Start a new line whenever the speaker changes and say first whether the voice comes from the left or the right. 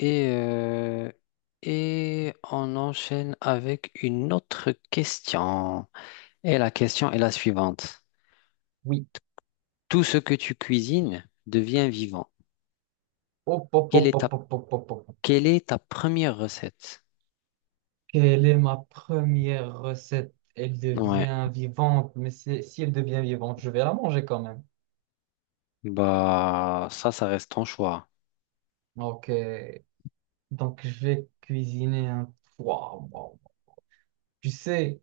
left: Et, euh, et on enchaîne avec une autre question. Et la question est la suivante.
right: Oui.
left: Tout ce que tu cuisines devient vivant.
right: Hop, hop,
left: Quelle
right: hop,
left: est
right: hop,
left: ta,
right: hop, hop, hop, hop.
left: quelle est ta première recette?
right: Quelle est ma première recette? Elle
left: Ouais,
right: devient vivante, mais si elle devient vivante, je vais la manger quand même.
left: bah ça reste ton choix.
right: Ok. Donc, je vais cuisiner un... Waouh, waouh. Tu sais,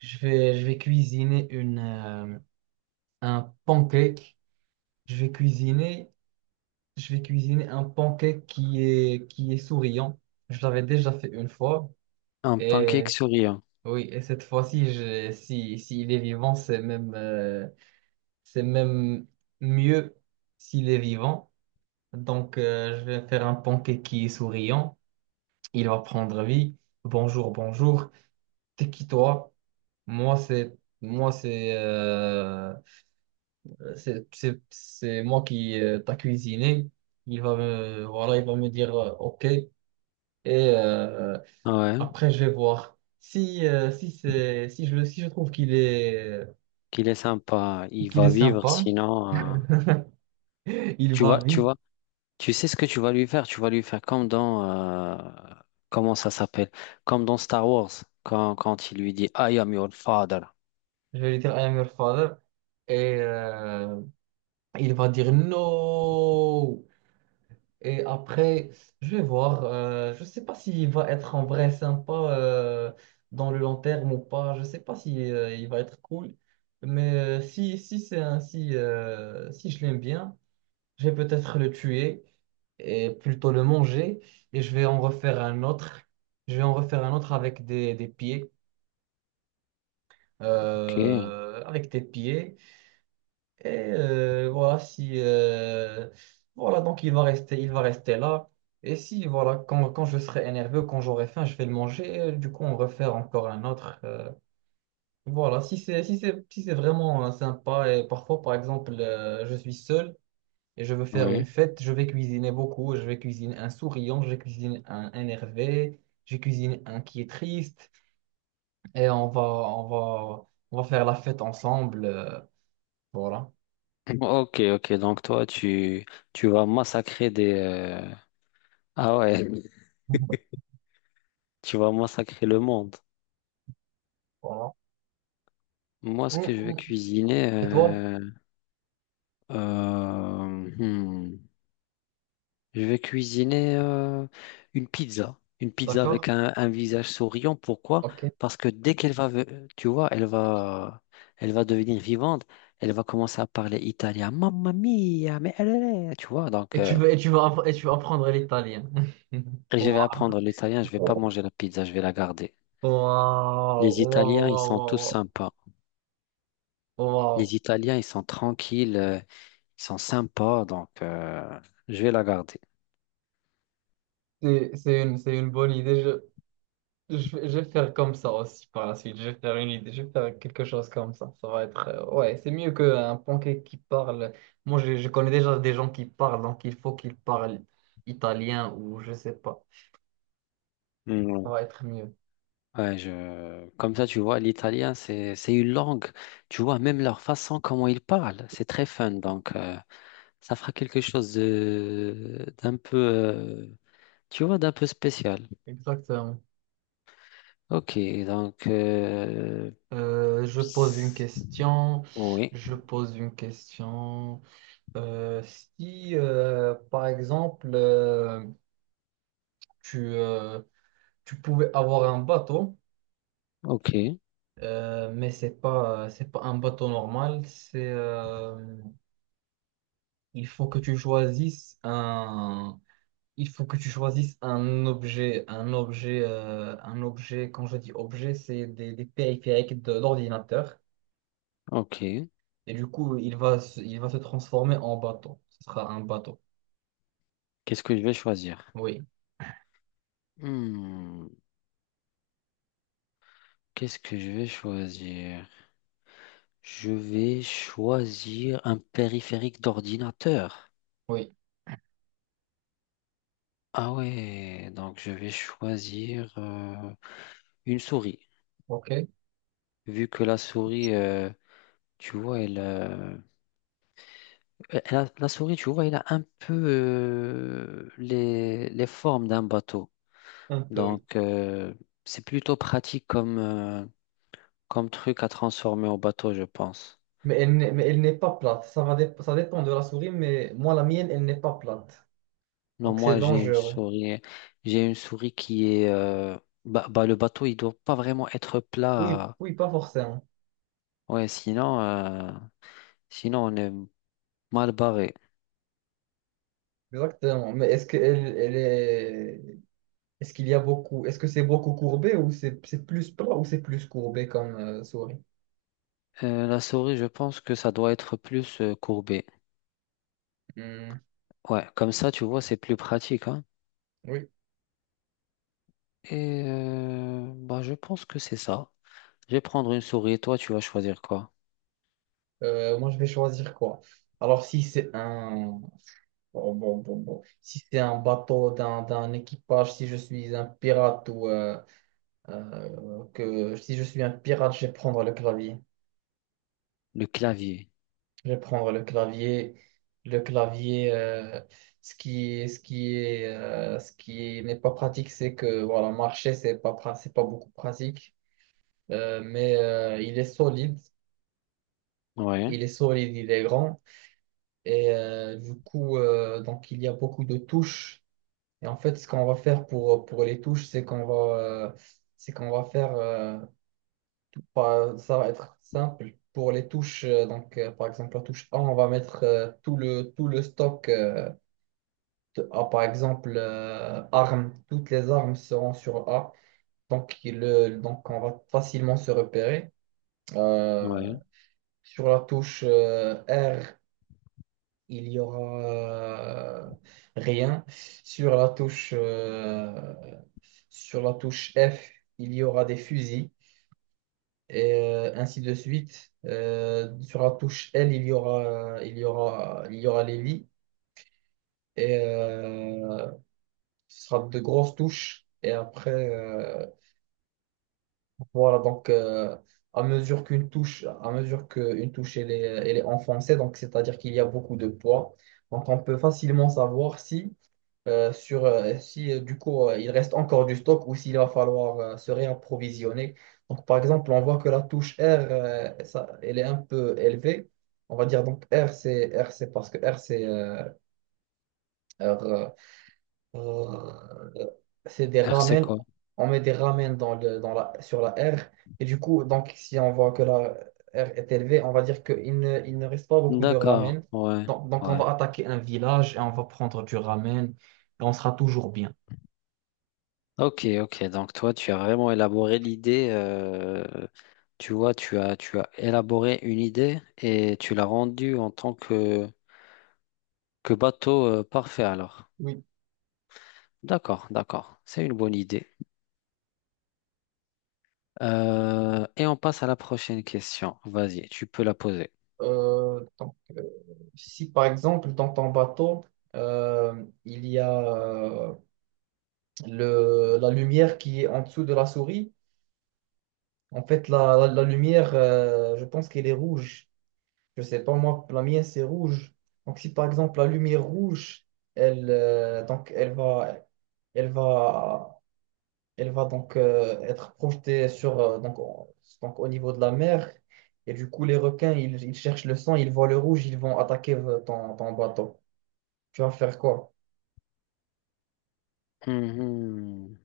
right: je vais cuisiner un pancake. Je vais cuisiner, je vais cuisiner un pancake qui est souriant. Je l'avais déjà fait une fois.
left: Un pancake
right: Et
left: souriant.
right: oui, et cette fois-ci, si, s'il est vivant, c'est même mieux s'il est vivant. Donc, je vais faire un pancake qui est souriant. Il va prendre vie. Bonjour, bonjour. T'es qui toi? Moi, c'est moi, c'est moi qui t'a cuisiné. Il va me voilà, il va me dire OK. Et euh,
left: Ouais.
right: après, je vais voir si si c'est si si je trouve
left: Qu'il est sympa, il
right: qu'il est
left: va vivre,
right: sympa.
left: sinon,
right: Il
left: tu vois,
right: va
left: tu
right: vite.
left: vois, tu sais ce que tu vas lui faire, tu vas lui faire comme dans, comment ça s'appelle, comme dans Star Wars, quand il lui dit, I am your father.
right: Je vais lui dire I am your father. Et il va dire no. Et après, je vais voir. Je ne sais pas s'il va être en vrai sympa dans le long terme ou pas. Je ne sais pas si il va être cool. Mais si c'est ainsi, si je l'aime bien, je vais peut-être le tuer et plutôt le manger. Et je vais en refaire un autre. Je vais en refaire un autre avec des pieds.
left: Ok.
right: Avec des pieds. Et voilà, si voilà, donc il va rester là. Et si voilà, quand je serai énervé, quand j'aurai faim, je vais le manger. Et du coup, on refaire encore un autre. Voilà, si c'est vraiment sympa et parfois, par exemple, je suis seul et je veux faire une
left: Oui.
right: fête, je vais cuisiner beaucoup. Je vais cuisiner un souriant, je cuisine un énervé, je cuisine un qui est triste. Et on va faire la fête ensemble. Voilà.
left: Ok, ok, donc toi, tu vas massacrer des, ah ouais, tu vas massacrer le monde.
right: Voilà.
left: Moi, ce
right: Mm,
left: que je vais
right: mm,
left: cuisiner,
right: et toi?
left: euh, hmm, je vais cuisiner une pizza avec
right: D'accord?
left: un visage souriant. Pourquoi?
right: Ok.
left: Parce que dès qu'elle va, ve- tu vois, elle va devenir vivante. Elle va commencer à parler italien. Mamma mia, mais elle est, tu vois.
right: Et tu veux apprendre l'italien.
left: Et je
right: Wow.
left: vais apprendre l'italien. Je vais pas manger la pizza. Je vais la garder.
right: Waouh,
left: Les
right: waouh,
left: Italiens, ils
right: waouh,
left: sont tous
right: waouh,
left: sympas.
right: waouh.
left: Les Italiens, ils sont tranquilles. Ils sont sympas. Donc, je vais la garder.
right: C'est une bonne idée. Je vais faire comme ça aussi par la suite. Je vais faire une idée, je vais faire quelque chose comme ça. Ça va être, ouais, c'est mieux qu'un pancake qui parle. Moi, je connais déjà des gens qui parlent, donc il faut qu'ils parlent italien ou je sais pas. Ça va être mieux.
left: Ouais, je... Comme ça, tu vois, l'italien, c'est une langue. Tu vois, même leur façon, comment ils parlent, c'est très fun. Donc, ça fera quelque chose de... d'un peu, tu vois, d'un peu spécial.
right: Exactement.
left: Ok, donc,
right: Je pose une
left: s-
right: question.
left: oui.
right: Je pose une question. Euh, si, par exemple, tu, euh, tu pouvais avoir un bateau,
left: Ok,
right: mais c'est pas un bateau normal. C'est, il faut que tu choisisses un, il faut que tu choisisses un objet, un objet. Quand je dis objet, c'est des périphériques de l'ordinateur.
left: ok.
right: Et du coup, il va se transformer en bateau. Ce sera un bateau.
left: Qu'est-ce que je vais choisir?
right: Oui,
left: Hmm, qu'est-ce que je vais choisir? Je vais choisir un périphérique d'ordinateur.
right: oui.
left: Ah ouais, donc je vais choisir une souris.
right: OK.
left: Vu que la souris, tu vois, elle, euh, la souris, tu vois, elle a un peu les formes d'un bateau.
right: Un peu, oui.
left: Donc c'est plutôt pratique comme, comme truc à transformer au bateau, je pense.
right: Mais elle n'est pas plate. Ça dépend de la souris, mais moi, la mienne, elle n'est pas plate.
left: Non,
right: Donc, c'est
left: moi
right: dangereux.
left: j'ai une souris qui est, bah, le bateau, il doit pas vraiment être
right: Oui,
left: plat.
right: oui, pas forcément.
left: Ouais, sinon, sinon on est mal barré.
right: Exactement. Est-ce qu'il y a beaucoup... Est-ce que c'est beaucoup courbé ou c'est plus plat ou c'est plus courbé comme souris?
left: La souris, je pense que ça doit être plus courbé.
right: Hmm,
left: Ouais, comme ça, tu vois, c'est plus pratique, hein.
right: oui.
left: Et bah, je pense que c'est ça. Je vais prendre une souris et toi, tu vas choisir quoi?
right: Moi, je vais choisir quoi? Alors, si c'est un... bon, bon, bon, bon. Si c'est un bateau d'un équipage, si je suis un pirate ou que si je suis un pirate, je vais prendre le clavier.
left: Le clavier.
right: Je vais prendre le clavier. Le clavier, ce qui est, ce qui n'est pas pratique, c'est que voilà, marcher, c'est pas beaucoup pratique. Il est solide.
left: Ouais,
right: Il est solide, il est grand. Et du coup, donc il y a beaucoup de touches. Et en fait, ce qu'on va faire pour les touches, c'est qu'on va faire, ça va être simple. Pour les touches, donc, par exemple, la touche A, on va mettre tout le stock de A, par exemple, armes. Toutes les armes seront sur A. Donc on va facilement se repérer. Euh,
left: ouais.
right: sur la touche R, il y aura rien. Sur la touche, euh, Sur la touche F, il y aura des fusils et ainsi de suite. Sur la touche L, il y aura les lits et ce sera de grosses touches. Et après, voilà, à mesure qu'une touche elle est enfoncée, donc c'est-à-dire qu'il y a beaucoup de poids. Donc on peut facilement savoir si sur si du coup il reste encore du stock ou s'il va falloir se réapprovisionner. Donc par exemple, on voit que la touche R, elle est un peu élevée. On va dire donc R, c'est parce que R, R, euh, c'est des
left: R, c'est
right: ramen.
left: quoi?
right: On met des ramen dans le, dans la, sur la R. Et du coup, donc si on voit que la R est élevée, on va dire qu'il ne reste pas beaucoup de
left: D'accord,
right: ramen.
left: ouais,
right: Donc on
left: ouais.
right: va attaquer un village et on va prendre du ramen et on sera toujours bien.
left: Ok, ok. Donc toi, tu as vraiment élaboré l'idée. Tu vois, tu as élaboré une idée et tu l'as rendue en tant que bateau parfait alors.
right: Oui.
left: D'accord, d'accord. C'est une bonne idée. Et on passe à la prochaine question. Vas-y, tu peux la poser.
right: Donc, si par exemple dans ton bateau, il y a euh, la lumière qui est en dessous de la souris, en fait la lumière, je pense qu'elle est rouge. Je sais pas moi, la mienne c'est rouge. Donc si par exemple la lumière rouge, elle, euh, donc, elle va, elle va, elle va donc être projetée sur, au niveau de la mer. Et du coup, les requins, ils cherchent le sang, ils voient le rouge, ils vont attaquer ton bateau. Tu vas faire quoi?
left: Mhm.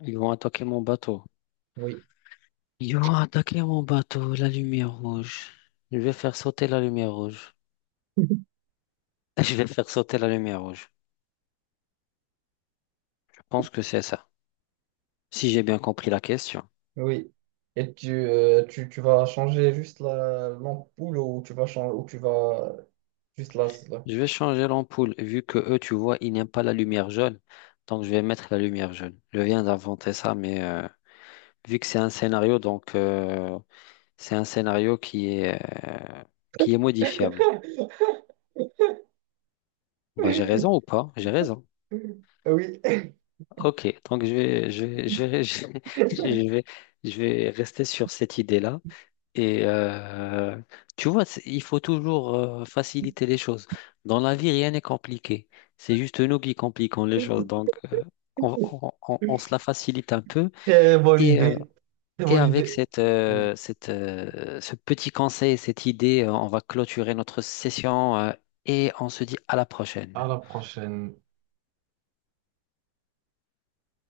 left: Ils vont attaquer mon bateau.
right: Oui,
left: Ils vont attaquer mon bateau, la lumière rouge. Je vais faire sauter la lumière rouge. Je vais faire sauter la lumière rouge. Je pense que c'est ça. Si j'ai bien compris la question.
right: oui. Et tu vas changer juste la l'ampoule ou tu vas changer ou tu vas juste là.
left: Je vais changer l'ampoule, vu que eux, tu vois, ils n'aiment pas la lumière jaune. Donc, je vais mettre la lumière jaune. Je viens d'inventer ça, mais vu que c'est un scénario, donc c'est un scénario qui est modifiable. Bah, j'ai raison ou pas? J'ai raison.
right: Oui,
left: Ok, donc je vais rester sur cette idée-là. Et tu vois, c'est- il faut toujours faciliter les choses. Dans la vie, rien n'est compliqué. C'est juste nous qui compliquons les choses. Donc, on se la facilite un peu.
right: très bonne
left: Et, euh,
right: idée. Très
left: et
right: bonne
left: avec
right: idée.
left: cette,
right: Oui,
left: cette, ce petit conseil, cette idée, on va clôturer notre session et on se dit à la
right: à
left: prochaine.
right: la prochaine.